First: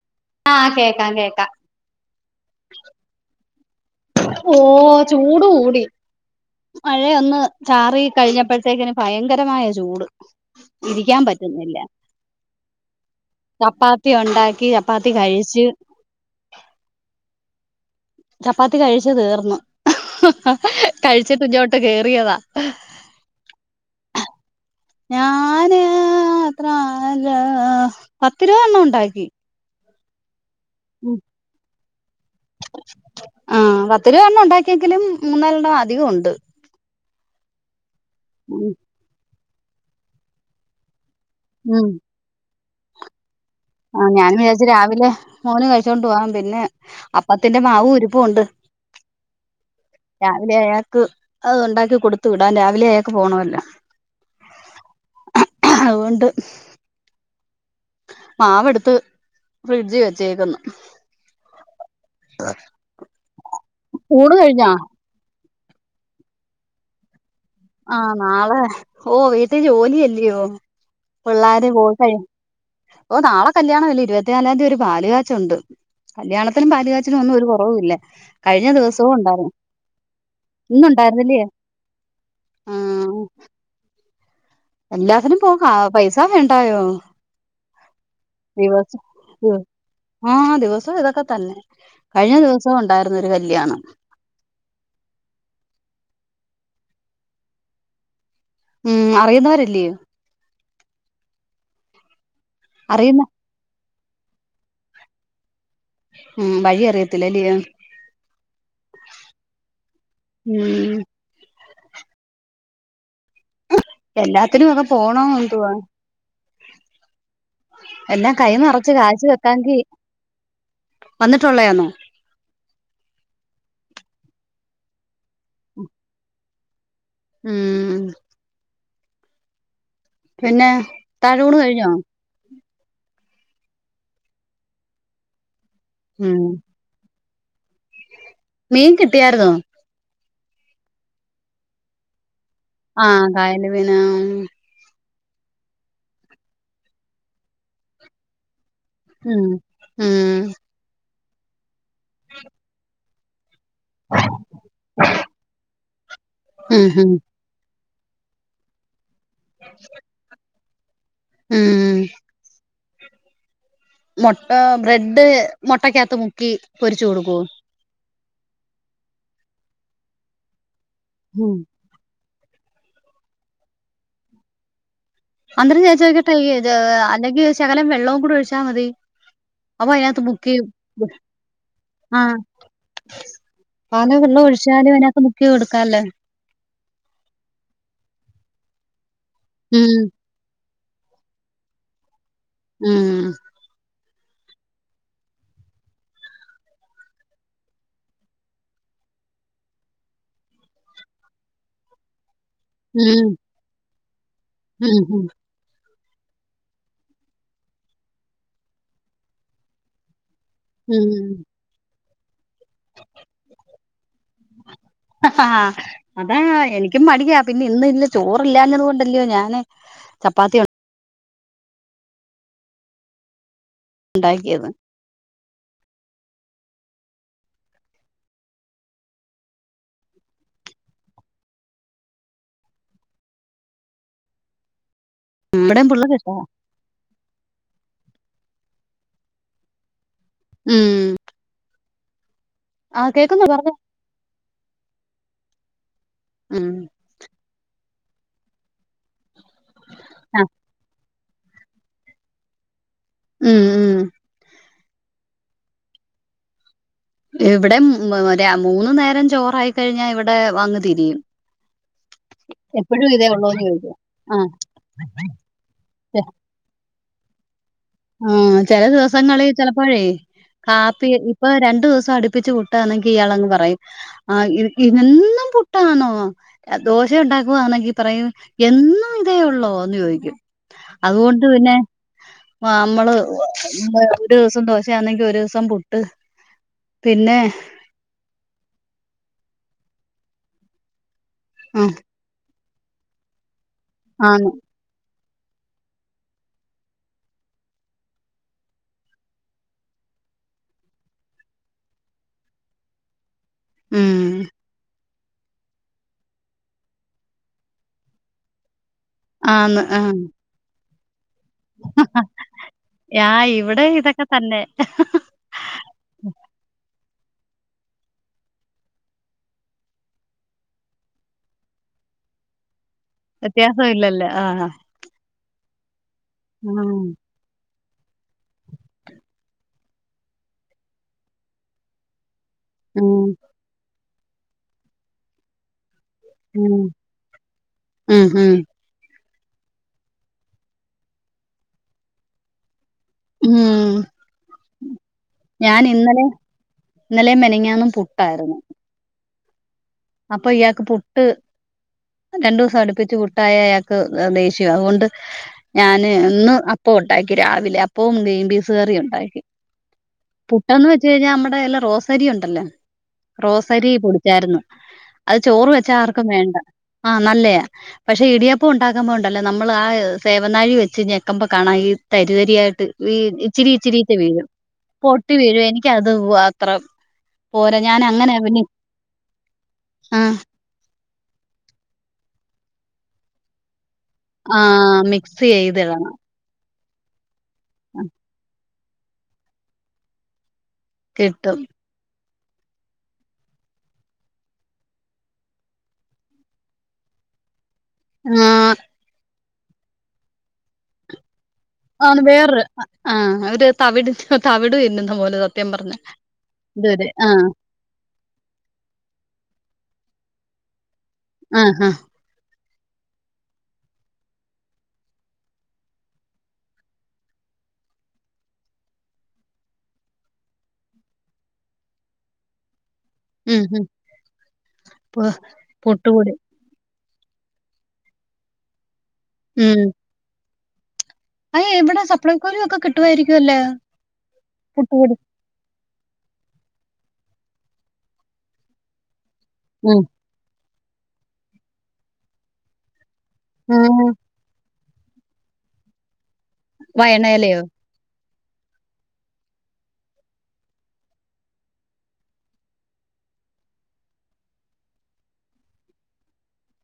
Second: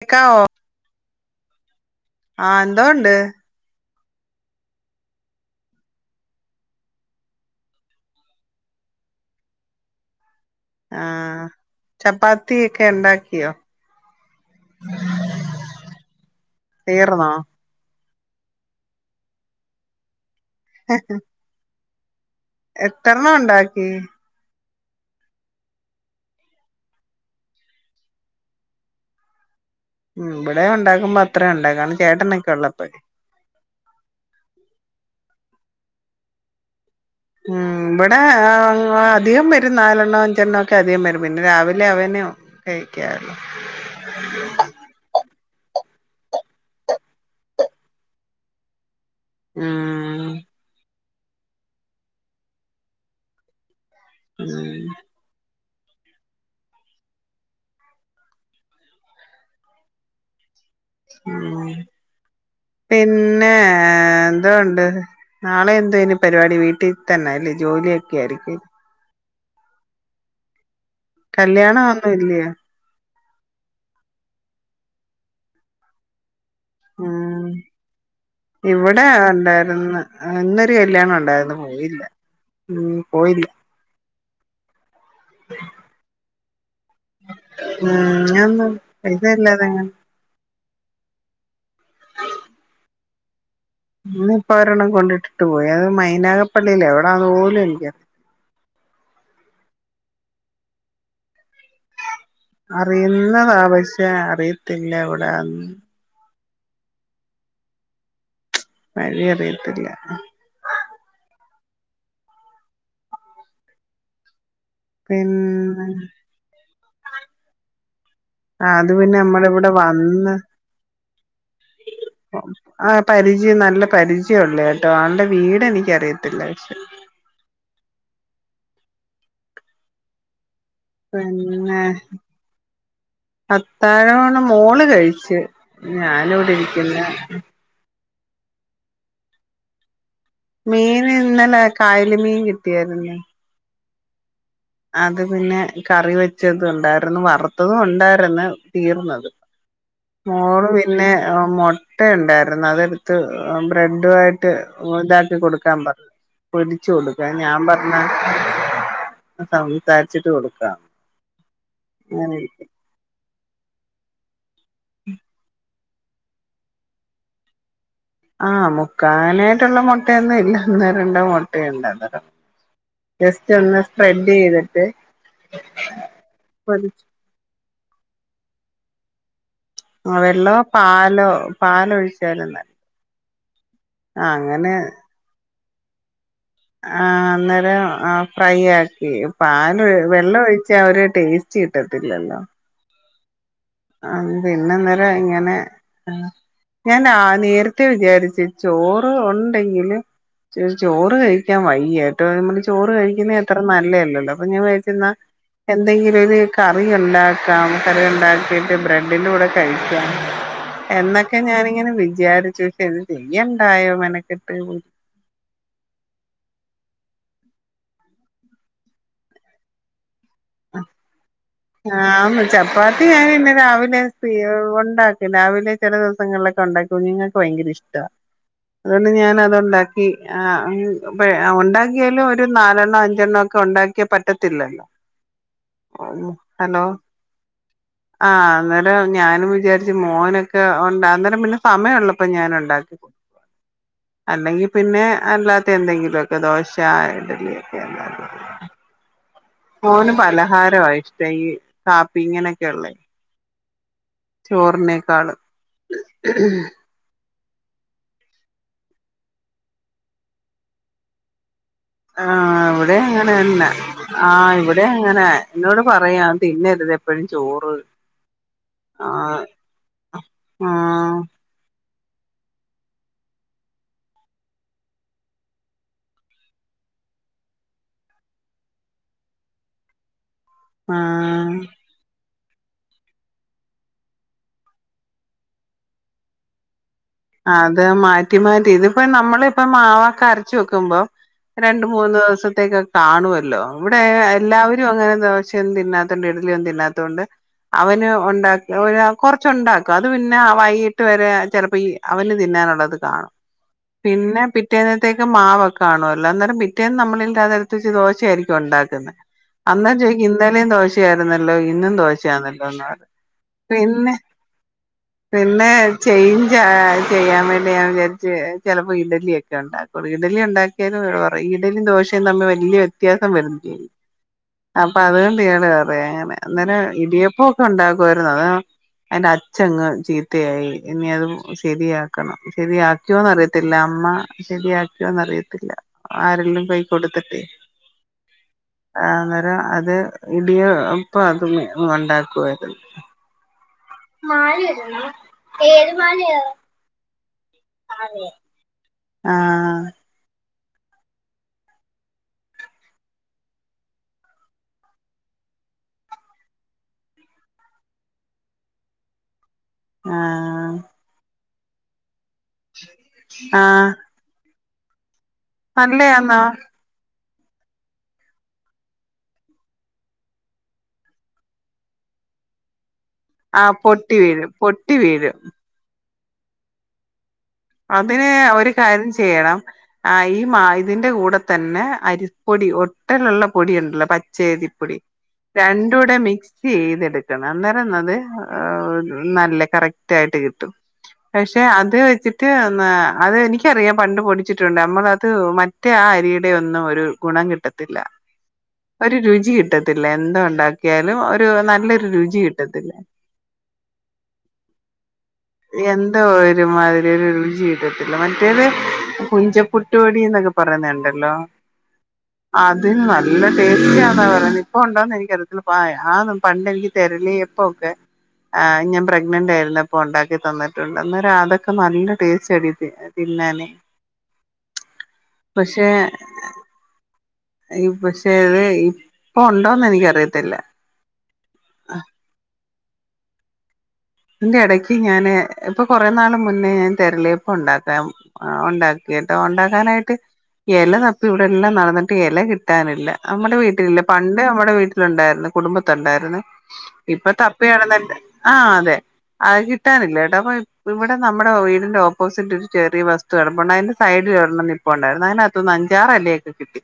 കേക്കാവോ ആഹ് കേക്കാം കേക്കാം ആഹ് എന്തോണ്ട് ഓ ചൂട് കൂടി മഴയൊന്ന് ചാറി കഴിഞ്ഞപ്പഴത്തേക്കിന് ഭയങ്കരമായ ചൂട് ഇരിക്കാൻ പറ്റുന്നില്ല ക്കെ എണ്ടാക്കിയോ ചപ്പാത്തിയൊണ്ടാക്കി ചപ്പാത്തി കഴിച്ച് തീർന്നോ ചപ്പാത്തി കഴിച്ചു തീർന്ന് കഴിച്ചിട്ടിഞ്ഞോട്ട് കേറിയതാ എത്രെണ്ണം ഒണ്ടാക്കി ഞാന് എത്രാല് പത്തിരുപതെണ്ണം ഉണ്ടാക്കി ഉം ഇവിടേം ഒണ്ടാക്കുമ്പോ അത്രേ ഒണ്ടാക്കും കാരണം ചേട്ടനൊക്കെ ഒള്ളപ്പഴേ ആഹ് പത്തിരുപതെണ്ണം ഉണ്ടാക്കിയെങ്കിലും മൂന്നാലെണ്ണം അധികം ഒണ്ട് ഉം ഇവിടെ ഉം അധികം വരും നാലെണ്ണോ അഞ്ചെണ്ണോ ക്കെ അധികം വരും പിന്നെ രാവിലെ ഉം അവനോ കഴിക്കാറുള്ളൂ ആഹ് ഞാൻ വിചാരിച്ച് രാവിലെ മോനു കഴിച്ചോണ്ട് പോവാം പിന്നെ അപ്പത്തിന്റെ മാവും ഇരിപ്പോണ്ട് [inaudible] ആഹ് രാവിലെ അയാൾക്ക് അത് ഉണ്ടാക്കി കൊടുത്തു വിടാം രാവിലെ അയാൾക്ക് പോണവല്ലോ ഉം ഒണ്ട് മാവെട്ത്ത് ഫ്രിഡ്ജി വെച്ചേക്ക്ന്ന് ഉം പിന്നെ ഊണ് എന്തോ കഴിഞ്ഞോ ഒണ്ട് നാളെ എന്തുവാ ഇനി പരിപാടി വീട്ടി തന്നാ അല്ലേ ജോലിയൊക്കെയായിരിക്കും ഓഹ് വീട്ടി ജോലിയല്ലിയോ പിള്ളാര് കല്യാണം പോട്ടെ ഒന്നും ഇല്ലയോ ഓ നാളെ കല്യാണവല്ലേ ഇരുപത്തിനാലാന്തി ഒര് പാല് കാച്ചുണ്ട് കല്യാണത്തിനും പാല് കാച്ചിനും ഒന്നും ഉം ഒരു കൊറവൂല്ല കഴിഞ്ഞ ദിവസോം ഒണ്ടാര്ന്നു ആഹ് ഇന്നൊര് കല്യാണവൊണ്ടാര്ന്നു പോയില്ല ഉം ആഹ് പോയില്ല എല്ലാത്തിനും പോ കാ പൈസാ വേണ്ടായോ ഉം [unintelligible] ദിവസം പൈസാ ഇല്ലാതെങ്ങനെ ആഹ് ദിവസവും ഇതൊക്കെ തന്നെ കഴിഞ്ഞ ദിവസവും ഉണ്ടായിരുന്നൊര് കല്യാണം ഇന്നിപ്പ ഒരെണ്ണം കൊണ്ടിട്ടിട്ട് പോയി അത് മൈനാഗപ്പള്ളീലോ എവിടാന്ന് പോലും എനിക്ക ഉം അറിയുന്നവരല്ലിയോ? അറിയുന്ന അറിയുന്നതാ പക്ഷെ അറിയത്തില്ല എവിടെയാന്ന് ഉം വഴിയറിയത്തില്ലല്ലിയോ വഴിയറിയത്തില്ല ഉം എല്ലാത്തിനും ഒക്കെ പോണോന്നെന്തുവാ പിന്നെ എല്ലാം കൈ അത് നെറച്ച് പിന്നെ കാശ് നമ്മടെ ഇവിടെ വെക്കാങ്കി വന്ന് വന്നിട്ടുള്ളയാന്നോ ആഹ് പരിചയം നല്ല പരിചയൊള്ളയാട്ടോ ആള്ടെ വീടെനിക്കറിയത്തില്ല പക്ഷെ ഉം പിന്നെ താഴൂണ് പിന്നെ കഴിഞ്ഞോ അത്താഴവൂണ് മോള് കഴിച്ച് ഉം ഞാനിവിടിരിക്ക്ന്ന് മീൻ കിട്ടിയാര്ന്നോ? മീനിന്നലെ കായല് മീൻ കി ആഹ് കായല് മീന് അത് പിന്നെ കറി വെച്ചതൊണ്ടാര്ന്നു വറുത്തതും ഒണ്ടാര്ന്ന് തീർന്നത് ആഹ് മോള് പിന്നെ മൊട്ടയുണ്ടാര്ന്ന് അതെട്ത്ത് ആഹ് ബ്രെഡുവായിട്ട് ഇതാക്കി കൊട്ക്കാൻ പ ഉം പൊരിച്ച് ഉം കൊട്ക്കാൻ ഞാൻ പർഞ്ഞ് സംസാരിച്ചിട്ട് കൊട്ക്കാ ഉം ഞാനെ മൊട്ട ബ്രെഡ് മൊട്ടക്കാത്ത് മുക്കി പൊരിച്ച് കൊട്ക്കോ? ആഹ് മുക്കാനായിട്ട്ള്ള മൊട്ടയൊന്നുല്ല ഒന്നോ രണ്ടോ ഉം മുട്ടയുണ്ട് അതാ ജസ്റ്റൊന്ന് സ്പ്രെഡെയ്തിട്ട് അന്നേരം ചേച്ചോയ്ക്കട്ടെ ഇ എ അല്ലെങ്കി ശകലം വെള്ളോം കൂടി ഒഴിച്ചാ മതി അപ്പൊ ആഹ് അതിനകത്ത് മുക്കി വെള്ളോ പാലോ പാലൊയിച്ചാലും ന പാലോ വെള്ളൊഴിച്ചാല് അയ്നാത്ത് മുക്കി കൊട്ക്കാല്ലോ ആഹ് അന്നേരം ആഹ് ഫ്രൈയാക്കി പല് ഉം വെള്ളൊഴി ച്ചാ ഒര് ടേസ്റ്റ് കിട്ടത്തില്ലല്ലോ ഉം ആഹ് പിന്നെന്നലെ ഇങ്ങനെ ആഹ് ഞാൻ ന്നാ ആഹ് നെരത്തെ വിചാരിച്ച് ചോറ് ഉണ്ടെങ്കില് ചൊ ചോറ് കഴിക്കാൻ വയ്യ ട്ടോ നമ്മള് ചോറ് ഉം കഴിക്കുന്ന് അത്ര നല്ലല്ലല്ലോ അപ്പൊ ഞാൻ ഉം വിചാരിച്ച്ന്നാ ഉം എന്തെങ്കിലൊര് കറി ഉണ്ടാക്കാം കറി ഉണ്ടാക്കീ ട്ട് ബ്രെഡിൻ്റൂടെ കഴിക്ക ഉം എന്നൊക്കെ ഞാനിങ്ങനെ വിചാരിച്ചു ഇത് ചെയ്യണ്ടായോ മെനക്കെട്ട് അതാ എനിക്കും മടിയാ പിന്നെന്ന് ഇന്ന് ചോറില്ലാഞ്ഞത് കൊണ്ടല്ലോ ഞാന് ചപ്പാത്തി ആഹ്, ചപ്പാത്തി ഞാനിന്നുരാവിലെ ഉണ്ടാക്കിയത് യുണ്ടാ രാവിലെ ചില ദിവസങ്ങളിലൊക്കെയുണ്ടാക്കും കുഞ്ഞുങ്ങൾക്ക് ഭയങ്കരയിഷ്ട അതുകൊണ്ടു ഞാനതുണ്ടാക്കി, ആഹ് ഉണ്ടാക്കിയാലും ഒരു നാലെണ്ണം അഞ്ചെണ്ണമൊക്കെയുണ്ടാ [unintelligible] പറ്റത്തില്ലലോ മ്മടെ പുള്ളേരപോ ഹലോ ആഹ് അന്നേരം ഞാനും വിചാ മോനൊക്കെയുണ്ടാ ഉം അന്നേരം പിന്നെ സമയള്ളപ്പോ ഞാൻ ഉണ്ടാ ആഹ്, കേൾക്കുന്നു പറഞ്ഞോ അല്ലെങ്കി പിന്നെ അല്ലാത്ത എന്തെങ്കിലുമൊക്കെ ഉം ദോശ, ഇഡ്ഡലിയൊക്കെ യെല്ലാ ആഹ് മോനുപലഹാരവാ ഇഷ്ടം, ഈ കാപ്പി ഇങ്ങനെയൊക്കെഇള്ളേ ഉം ഉം ചോറിനേക്കാളും എവിടെ മറ്റെ മൂന്നു നേരം ചോറായിക്കഴിഞ്ഞാ ഇവിടെയങ്‌ തിരിയും ആഹ് എപ്പോഴും ഇതേ ഇവിടെയുങ്ങനെ ഉള്ളൂന്ന് ന്നാ, ചോദിക്കും ആഹ് ആഹ്‌, ഇവിടെയങ്ങനെ എന്നോടുപറയാ തിന്നരു തെപ്പളും ചോറ് ഉം ചല ആഹ് ദിവസങ്ങളി ചിലപ്പോഴേ കാപ്പി. ആഹ് ഇപ്പൊ രണ്ടു ദിവസമടുപ്പിച്ചു പുട്ടാണെങ്കിൽ ഇയാളങ്ങു പറയും ആഹ് ഇനിക്കി ഇതെന്നും പുട്ടാണോ ദോശയുണ്ടാക്കുകയാണെങ്കിൽ പറയും, എന്നു മിതേയുള്ളോന്ന് ചോയിക്കും. അതോണ്ട് ആഹ് പിന്നെ ആഹ്, നമ്മള് ഒരു ദിവസം ദോശയാണെങ്കിൽ ഒരു ദിവസം പുട്ട് പിന്നെ അത് മാറ്റി മാറ്റി ഇതിപ്പോ ആ നമ്മളിപ്പംമാവൊക്കെയരച്ചുവെക്കുമ്പംരണ്ടുമൂന്നു ദിവസ സത്തേക്കു കാണുല്ലോ ആന്ന് ഇവിടെയെല്ലാവരുമങ്ങനെ ദോശയൊന്നും തിന്നാത്തകൊണ്ട് ഇഡ്ഡലിയൊന്നും തിന്നാത്ത കൊണ്ട് അവന് ഉണ്ടാക്കും കൊറച്ചുണ്ടാക്കു അതുപിന്നെ വൈകിട്ടുവരെ ചെലപ്പോ ഈ അവനുതിന്നാനുള്ളതു കാണും ഉം പിന്നെ പിറ്റേ ത്തേക്കു മാവൊക്കെ കാണുല്ലോ അന്നേരം പിറ്റേന്നു നമ്മളതെടുത്തു വച്ച് ദോശയായിരിക്കു മുണ്ടാക്കുന്നത് ആന്ന് അന്നേരം ആ ചോദിക്കും ഇന്നലേയും ദോശ ദോശയായിരുന്നല്ലോ ഇന്നും ദോശയാണല്ലോന്നു പറയും ആ ഇവിടെ പിന്നെ ഇതൊക്കെ തന്നെ പിന്നെ ചെയ്ജ ചെയ്യാൻ വേണ്ടി ഞാൻ വിചാരിച്ച് ചെലപ്പോ ഇഡ്ഡലിയൊക്കെയുണ്ടാക്കും ഇഡ്ഡലിയുണ്ടാക്കിയാലും അവർ ഇഡ്ഡലിയും ദോശയും തമ്മിൽ വലിയ വ്യത്യാസം വ്യത്യാസം വരുന്നില്ലലൊ ഇല്ലല്ലോ ആ അപ്പൊ അതുകൊണ്ടാണ് പറയണേ അന്നേരം ഉം ഇടിയപ്പോ ഉണ്ടാക്കുവായിരുന്നു അത്അതിന്റെ അച്ഛങ്ങുചീത്തയായി ഇനിയതുശരിയാ ക്കണം ഉം ശരിയാക്കിയോന്നറിയത്തില്ല അമ്മ ശരിയാക്കിയോന്നറിയത്തില്ല ആരെങ്കിലും ഉം കൈയ്യിൽ കൊടുത്തിട്ടെ ഉം ഉം ആഹ് അന്നേരം അത് ഇടിയപ്പ അത് ഉണ്ടാക്കുവായിരുന്നു ഉം മാലായായിരുന്നോ ഏത് മാലയ ഇന്നലെയും മിനിഞ്ഞാന്നും പുട്ടായിരുന്നു ആഹ് അപ്പൊ ഇയാൾക്കു പുട്ട് രണ്ടു സമടുപ്പിച്ചു പുട്ടായാൽ അയാൾക്കു ദേഷ്യ അതുകൊണ്ട് ഞാനിന്ന് അപ്പമുണ്ടാക്കി രാവിലെ അപ്പവുംഗ്രീൻ ബീൻസ് കറിയുമുണ്ടാക്കി ആഹ് പുട്ടെന്നുവെച്ചു കഴിഞ്ഞാൽ നമ്മടെ എല്ലാം റോസരിയുണ്ടല്ലേ ആഹ് റോസരി പൊടി പൊടിച്ചായിരുന്നു അത് ചോറുവെച്ചാലാർക്കും നല്ലയാന്നോ വേണ്ട ആഹ് നല്ലയ പക്ഷെയിടിയപ്പം ഉണ്ടാക്കുമ്പോളുണ്ടല്ലോ നമ്മളാ സേവനാഴിവെച്ച് ഞെക്കുമ്പോ കാണാ ഈ തരി തരിയായിട്ട് ആ ഇച്ചിരി പൊട്ടി ഇച്ചിരീചവീഴും വീഴും വീഴും പൊട്ടി വീഴുമെനിക്കതത്ര അതിനൊരു കാര്യം ചെയ്യണം ആഹ് ഈമാവി ഇതിന്റെ കൂടെ ത തന്നെ അരിപ്പൊടി ഒട്ടലുള്ള പൊടിയുണ്ടല്ലോ പച്ച പച്ചയരിപ്പൊടി ആഹ് മിക്സ് ചെയ്തിടണം രണ്ടൂടെ മിക്സ് ചെയ്തെടുക്കണം അന്നേരം അത് നല്ല കറക്റ്റ് ആയിട്ട് കിട്ടും കിട്ടും. പക്ഷെ അത് വെച്ചിട് മറ്റ അത് എനിക്കറിയാം പണ്ട് പൊടിച്ചിട്ടുണ്ട് നമ്മള് അത് മറ്റേ ആ അരിയുടെ ഒന്നും ഒരു ഗുണം കിട്ട ട്ട ത്തില്ല ആഹ് ഒരു രുചി കിട്ടത്തില്ല എന്ത് ഉണ്ടാക്കിയാലും ഒരു നല്ല ആത് വേറെ ആഹ് ഒര് തവിട് തവിട് തിന്നുന്ന പോലെ സത്യം പറഞ്ഞാൽ എന്തോ ഒരുമാതിരി ഒരു രുചി ഇട്ടത്തില്ല മറ്റേത് കുഞ്ചപ്പുട്ടപൊടിന്നൊക്കെ പറയുന്നുണ്ടല്ലോ ആഹ് ആഹ് അതിന് നല്ല ടേസ്റ്റിന്നാ പറയുന്നേ ഇപ്പ ഉണ്ടോന്ന് എനിക്കറിയത്തില്ല പായ ആതും പണ്ട് എനിക്ക് തരലി അപ്പം എപ്പോക്കെ ആഹ് ഞാൻ പ്രെഗ്നന്റ് ആയിന്നപ്പോ ഉണ്ടാക്കി തന്നിട്ടുണ്ട് അന്നേരം അതോ ക്കെ നല്ല ടേസ്റ്റാടി ഉം തിന്നാന് ഉം പു പക്ഷെ പുട്ടുപൊടി പക്ഷേ അത് ഇപ്പൊ ഉണ്ടോന്ന് എനിക്കറിയത്തില്ല അയ ഇവിടെ സപ്ലൈക്കൊലൊക്കെ കിട്ടുയിരിക്കു വെല്ലൊ ഇതിന്റെ എടയ്ക്ക് ഞാന് ഇപ്പൊ കുറെേ നാള് മുന്നേ ഞാൻ തിരളേപ്പം ഉണ്ടാക്കാം ഉണ്ടാക്ക ക്കി കേട്ടൊ ഉം ഉണ്ടാക്കാനായിട്ട് എല തപ്പി ഇവിടെ എല്ലാം നടന്നിട്ട് എല കിട്ട ട്ട നില്ല നമ്മുടെ വീട്ടിലില്ല ആഹ് പണ്ട് നമ്മടെ വീട്ടിലുണ്ടായിരുന്നു കുടുംബത്തുണ്ടായിരുന്നു ഇപ്പ വയണയിലയോ തപ്പി നടന്നിട്ട് ആഹ് അതെ അത് കിട്ടാനില്ല കേട്ടാ ഇവടെ നമ്മുടെ വീടിന്റെ ഓപ്പോസിറ്റ് ഒരു ചെറിയ വസ്തു കടപ്പണ്ട് അതിന്റെ സൈഡില് ഒരണം പി പ്പുണ്ടായിരുന്നു അതിനകത്ത്ന്ന് അഞ്ചാറ് എലയൊ കിട്ടി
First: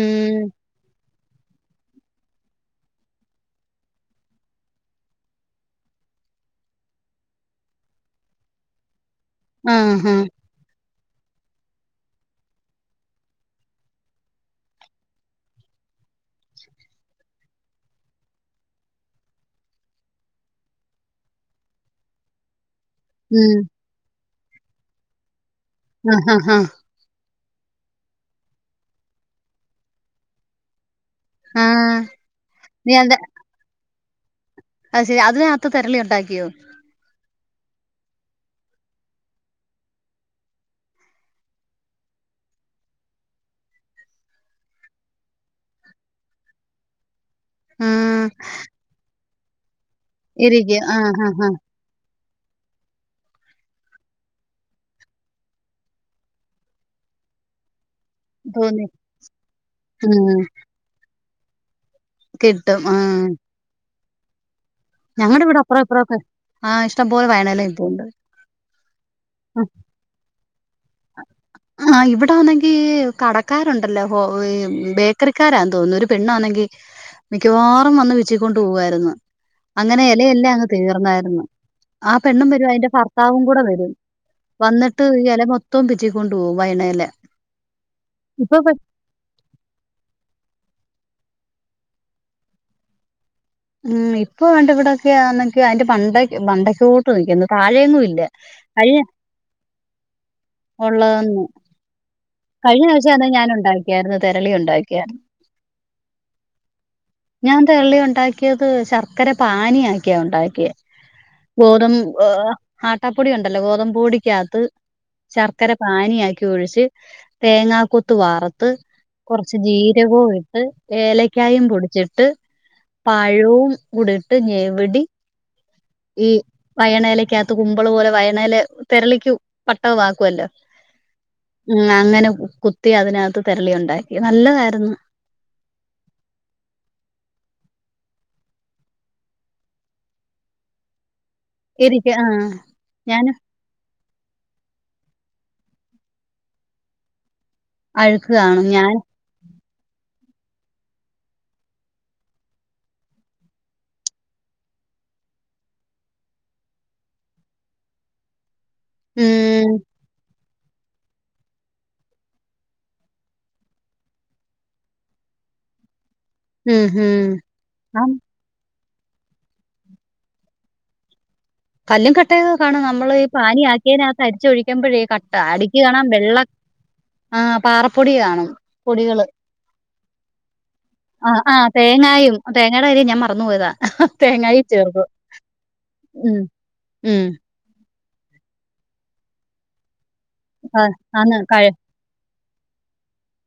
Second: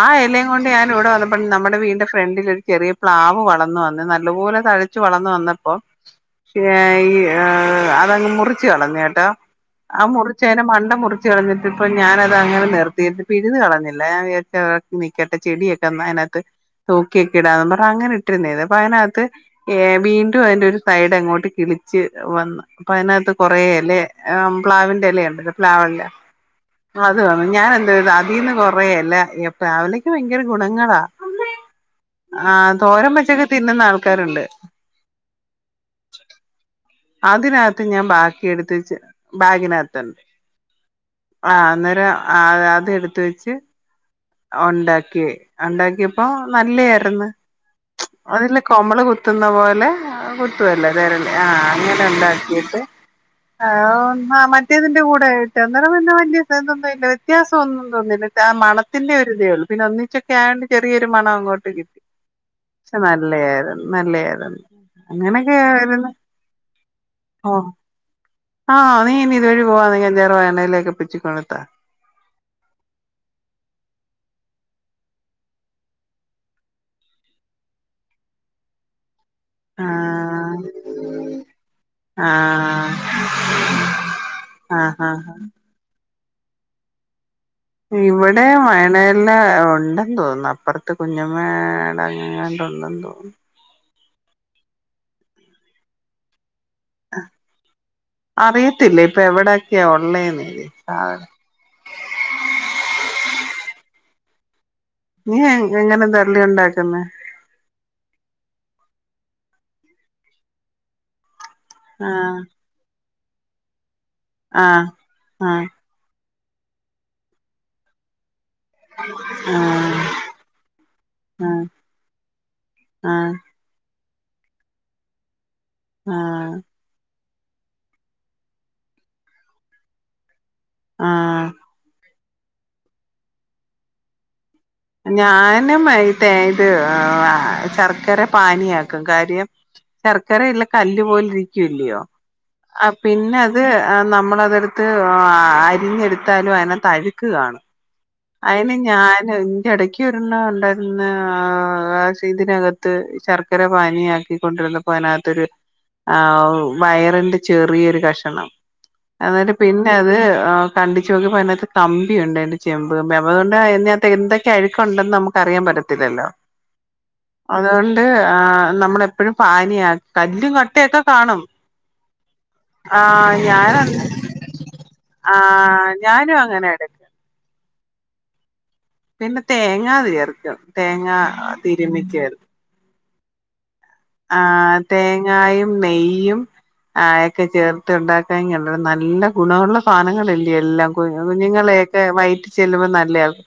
ആ എലയും കൊണ്ട് ഞാൻ ഇവിടെ വന്ന അപ്പം നമ്മുടെ വീടിന്റെ ഫ്രണ്ടില് ഒരു ചെറിയ പ്ലാവ് വളന്ന് വന്ന് നല്ലപോലെ തഴച്ച് വളന്ന് വന്നപ്പം [unintelligible] അതങ്ങ് മുറിച്ച് കളഞ് കേട്ടോ ആഹ് ആഹാ! മുറി പക്ഷേ അയിന്റെ മണ്ട മുറിച്ച് കളഞ്ഞിട്ട്പ്പ ഞാന അത് അങ്ങനെ നിർത്തിട്ട് പ്പ ഇരുന്ന് കളഞ്ഞില്ല [unintelligible] നിക്കട്ടെ ചെടിയൊക്കെ ഒന്ന് അയ്നകത്ത് തൂക്കിയൊക്കെ [unintelligible] അങ്ങനെ ഇട്ടിരുന്നേ അത് അപ്പൊ അയ്നകത്ത് ഏഹ് വീണ്ടും അതിന്റെ ഒരു സൈഡ് അങ്ങോ കിളിച്ച് വന്ന് അപ്പ അയ്നകത്ത് കൊറെ എല പ്ലാവിന്റെ ഇല പ്രവ്ലാല്ല ആഹാഹാ! [unintelligible] ഞാൻ എന്തയ്തു അതീന്ന് കൊറെ എല പ്ലാവിലക്ക് ഭയങ്കര ഗുണങ്ങളാ ആ! ആഹ് നീ തോരൻ അത് വെച്ചോക്കെ തിന്നുന്ന ആൾക്കാരുണ്ട് അത് ശെരി അതിനകത്ത് തെരളി ഇണ്ടാക്കിയോ അതിനകത്ത് ഞാൻ ബാക്കി എടുത്ത് വെച്ച് ബാഗിനകത്ത്ണ്ട് ആഹ് അന്നേരം ആഹ് അത് എടുത്ത് വെച്ച് ഒണ്ടാക്കി ഇണ്ടാക്കിയപ്പോ നല്ലയായിര്ന്ന് ആ. അതില്ല കൊമ്മള് കു ത്തുന്ന പോലെ ഇരിക്കും. കുത്തുവല്ലേ തെരള് ആഹാഹാ! ആഹ് അങ്ങനെ ഉണ്ടാക്കിട്ട് [unintelligible] [unintelligible] മറ്റേതിന്റെ കൂടെ കിട്ടാ അന്നേരം പിന്നെ വല്ല്യേ [unintelligible] വ്യത്യാസം ഒന്നും തോന്നില്ല തോന്നി ഒരുതേ ഒള്ളൂ പിന്നെ ഒന്നിച്ചൊക്കെ ആയോണ്ട് ചെറിയൊരു മണം അങ്ങോട്ട് കിട്ടി കിട്ടും. ആ. പക്ഷെ നല്ലേ [unintelligible] നല്ലേയായിരുന്നു ഞങ്ങടെ ഇവടെ അപ്പറും ഇപ്പോറൊക്കെ ആഹ് ഇഷ്ടം പോലെ [unintelligible] പോവ്ണ്ട് ആഹ് നീ ഇനി ഇതുവഴി [unintelligible] ആഹ് ഇവടെ ആണെങ്കി കടക്കാരുണ്ടല്ലേ ബേക്കറിക്കാരാന്ന് തോന്നുന്നു ഒരു പെണ്ണ് വന്നെങ്കി മിക്കവാറും വന്ന് വീച്ചിക്കൊണ്ട് പോവായിരുന്നു ആ അങ്ങനെ ഇലയല്ലാം അങ്ങ് തീർന്നായിരുന്നു ആ പെണ്ണും വരും അയ്ന്റെ ഭർത്താവും കൂടെ വരും ആ വന്നിട്ട് ആ ഈ ഇല മൊത്തം പിച്ചിക്കൊണ്ട് പോകും [unintelligible] ഇവടെ വൈണെല ഉണ്ട് തോന്നുന്നു അപ്പുറത്ത് കുഞ്ഞമേട അങ്ങങ്ങാണ്ട് ഉണ്ടന്ന് തോന്നു ഉം ഇപ്പൊ വേണ്ട ഇവിടെക്കെ [unintelligible] അയ്ന്റെ പണ്ട് പണ്ടക്കെ കൂ [unintelligible] താഴെയൊന്നും ഇല്ല കഴിഞ്ഞ അറിയത്തില്ല ഇപ്പൊ എവിടൊക്കെയാ ഉള്ളേന്ന് സാധനം [unintelligible] കഴിഞ്ഞ പ്രാവശ്യാന്നെ ഞാൻ ഉണ്ടാക്കിയായിരുന്നു തെരളി ഉണ്ടാക്കിയാ നീ എ എങ്ങനെ തെരളി ഉണ്ടാക്കുന്നെ? ഞാൻ തെരളി ഉണ്ടാക്കിയത് ശർക്കര പാനിയാക്കിയാ ഉണ്ടാക്കിയെ ഗോതമ്പ ആഹ് ആട്ടാപ്പൊടി കണ്ടല്ലോ ഗോതമ്പ് പൊടിക്കകത്ത് ആഹ് ആഹ് ശർക്കര പാനിയാക്കി ഒഴിച്ച് തേങ്ങ കൊത്ത് വറത്ത് കോർച്ച് ജീ ആഹ് രകോം ഇട്ട്, ഏലക്കായും ആഹ് പൊടിച്ചിട്ട് ആഹ് പഴവും കൂടട്ട് ഞ്ഞെവിടി ഈ ആഹ് വയണെലെക്കകത്ത് കുമ്പളും അത് പോലെ വയണെയില തെരളിക്ക് പട്ടകമാക്കുവല്ലോ ആഹ് ഉം അങ്ങനെ കുത്തി അതിനകത്ത് തെരളി ഉണ്ടാക്കി നല്ലതായിരുന്നു. ഞാനും [unintelligible] ശർക്കര പാനിയാക്കും കാര്യം ശർക്കര ഇല്ല് കല്ല് പോലെ ഇരിക്ക്യോല്ല്യോ എരിക്ക ആഹ് ആഹ് ഞാന് പിന്നെ അത് നമ്മള് അതെടുത്ത് അരിഞ്ഞെടുത്താലും അയ്നകത്ത് അഴുക്ക് കാണും അഴുക്ക് കാണും അയിന് ഞാൻ ഇതിന്റെ എടക്ക് ഒരെണ്ണം ഉണ്ടായിരുന്ന ഇതിനകത്ത് ശർ ർക്കര പാനിയാക്കികൊണ്ടിരുന്നപ്പോ അതിനകത്തൊരു ആ വയറിന്റെ ചെറിയൊരു കഷണം. ഇന്നട്ട് ഉം പിന്നെ അത് കണ്ടിച്ചു നോക്കിപ്പോ അതിനകത്ത് കമ്പിയുണ്ട് അന്റെ ചെ തുരുമ്പി അപ്പൊ അതൊണ്ട് അതിനകത്ത് എന്തൊക്കെ അഴുക്കുണ്ടെന്ന് നമുക്ക് അറിയാൻ പറ്റത്തില്ലല്ലോ ഉം ഉം അതുകൊണ്ട് ആ നമ്മളെ എപ്പഴും പാനിയാക്ക കല്ലും കട്ടയൊക്കെ കാണും. കല്ലും കട്ടയൊക്കെ കാണും നമ്മള് ഈ ആഹ് ഞാൻ പാനിയക്കിയതിനകത്ത് അരിച്ചൊഴിക്കുമ്പഴേ ഈ കട്ട അടുക്കി കാണാൻ വെള്ള മേഡ് ആഹ് പാറപ്പൊടി കാണും. പൊടികള് പിന്നെ തേങ്ങ ചേർക്കും തേങ്ങാ തിരുമ്മി ചേ തേങ്ങാട കാര്യം ഞാൻ മറന്നു പോയതാ ആ തേങ്ങായും ചേർക്കും തേങ്ങായും ഉം നെയ്യും ഉം ഒക്കെ ചേർത്ത് ഉണ്ടാക്കാത് നല്ല ഗുണമുള്ള സാനങ്ങളല്ലേ ആ എല്ലാം ആന്ന് കഴ കുഞ്ഞുങ്ങള് ക്കെ വൈറ്റി ചെല്ലുമ്പോ നല്ലയാകും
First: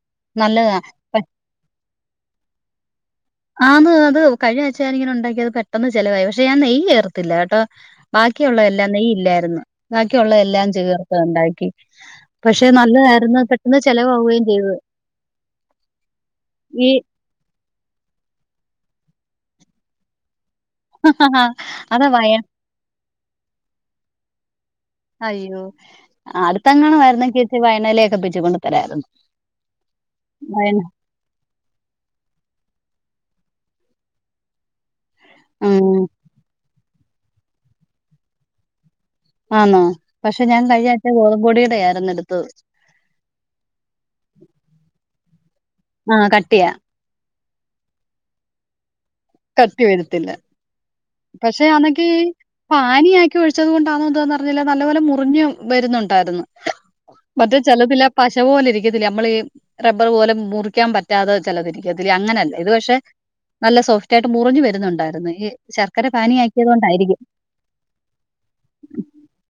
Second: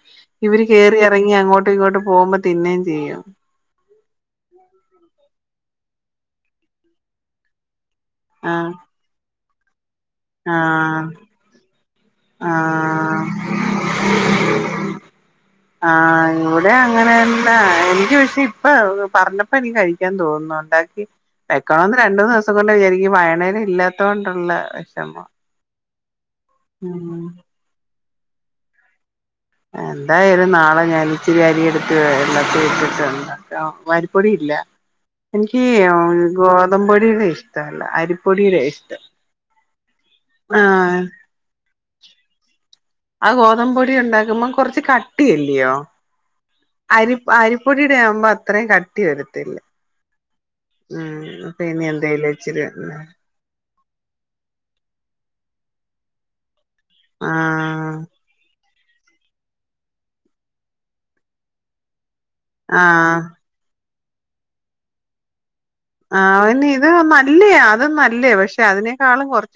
ഇവര് കേറി നല്ലതാ ഇറങ്ങി അങ്ങോട്ടും ഇങ്ങോട്ട് പോകുമ്പോ തിന്നേയും ചെയ്യും. ആന്ന് അത് കഴിഞ്ഞ ആഴ്ച ഞാൻ ഇങ്ങനെ ഉണ്ടാക്കി അത് പെട്ടെന്ന് ചെലവായി. പക്ഷെ ഞാൻ നെയ്യ് ചേർത്തില്ലട്ടോ. ആ ബാക്കിയുള്ളതെല്ലാം നെയ്യ് ഇല്ലായിരുന്നു ആ ബാക്കിയുള്ളതെല്ലാം ചേർത്ത ഉണ്ടാക്കി. ആ പക്ഷെ നല്ലതായിരുന്നു പെട്ടെന്ന് ചെലവാകുകയും ചെയ്തു. ആ ഇവിടെ ഈ അങ്ങനെന്നെ എനിക്ക് പക്ഷെ ഇപ്പൊ പറഞ്ഞപ്പോ എനിക്ക് കഴിക്കാൻ തോന്നുന്നുണ്ട് വെക്കണന്ന് അതാ വയ രണ്ടൂന്ന് ദിവസം കൊണ്ട് വിചാരിക്കും വയന ഇല ഇല്ലാത്ത കൊണ്ടുള്ള വിഷമം. അയ്യോ അടുത്തങ്ങാനു ഉം മായിരുന്നങ്കിൽ ഇച്ചി വയനലൊക്കെ പിച്ചി കൊണ്ട് തരായിരുന്നു. എന്തായാലും വയന നാളെ ഞാന് ഇച്ചിരി അരി എടുത്ത് വെള്ളത്തിലിട്ടിട്ട് ഇട്ടിട്ട്ണ്ട. അരിപ്പൊടി ഇല്ല എനിക്ക് ഉം ഗോതമ്പ പൊടിയുടെ ഇഷ്ടല്ല അരിപ്പൊടിയുടെ ഇഷ്ടം. ആന്നോ പക്ഷെ ഞാൻ കഴിഞ്ഞ ആഹ് ആഴ്ച്ച ഗോതമ്പു പൊടിടെ ആയിരുന്നു എടുത്തത്. അഹ് ഗോതമ്പപൊടി ഉണ്ടാക്കുമ്പോ കൊറച്ച് കട്ടിയല്ലിയോ ആ കട്ടിയാ. അരി അരിപ്പൊടിയുടെ ആവുമ്പോ അത്രയും കട്ടി വരു കട്ടി വരത്തില്ല അപ്പൊ പക്ഷെ ഇനി അന്നെങ്കി എന്തേലും ഇച്ചിരി പാനി ആ ഒഴിച്ചത് കൊണ്ടാണോ എന്തന്നറിഞ്ഞില്ല നല്ലപോലെ മുറിഞ്ഞു വരുന്നുണ്ടായിരുന്നു. ആഹ് ചെലതില് പശ പോലെ ഇരിക്കത്തില്ല നമ്മളീ റബ്ബർ പോലും മുറിക്കാൻ പറ്റാതെ ചിലതിരിക്കത്തില്ല അങ്ങനെല്ല ഇത് പക്ഷെ ആഹ് നല്ല സോഫ്റ്റ് ആയിട്ട് മുറിഞ്ഞു വരുന്നുണ്ടായിരുന്നു ഈ ശർ ആഹ് അയ്‌ന് ഇത് നല്ലേ അതും നല്ല പക്ഷെ അതിനേക്കാളും അതിനേക്കാളും കുറ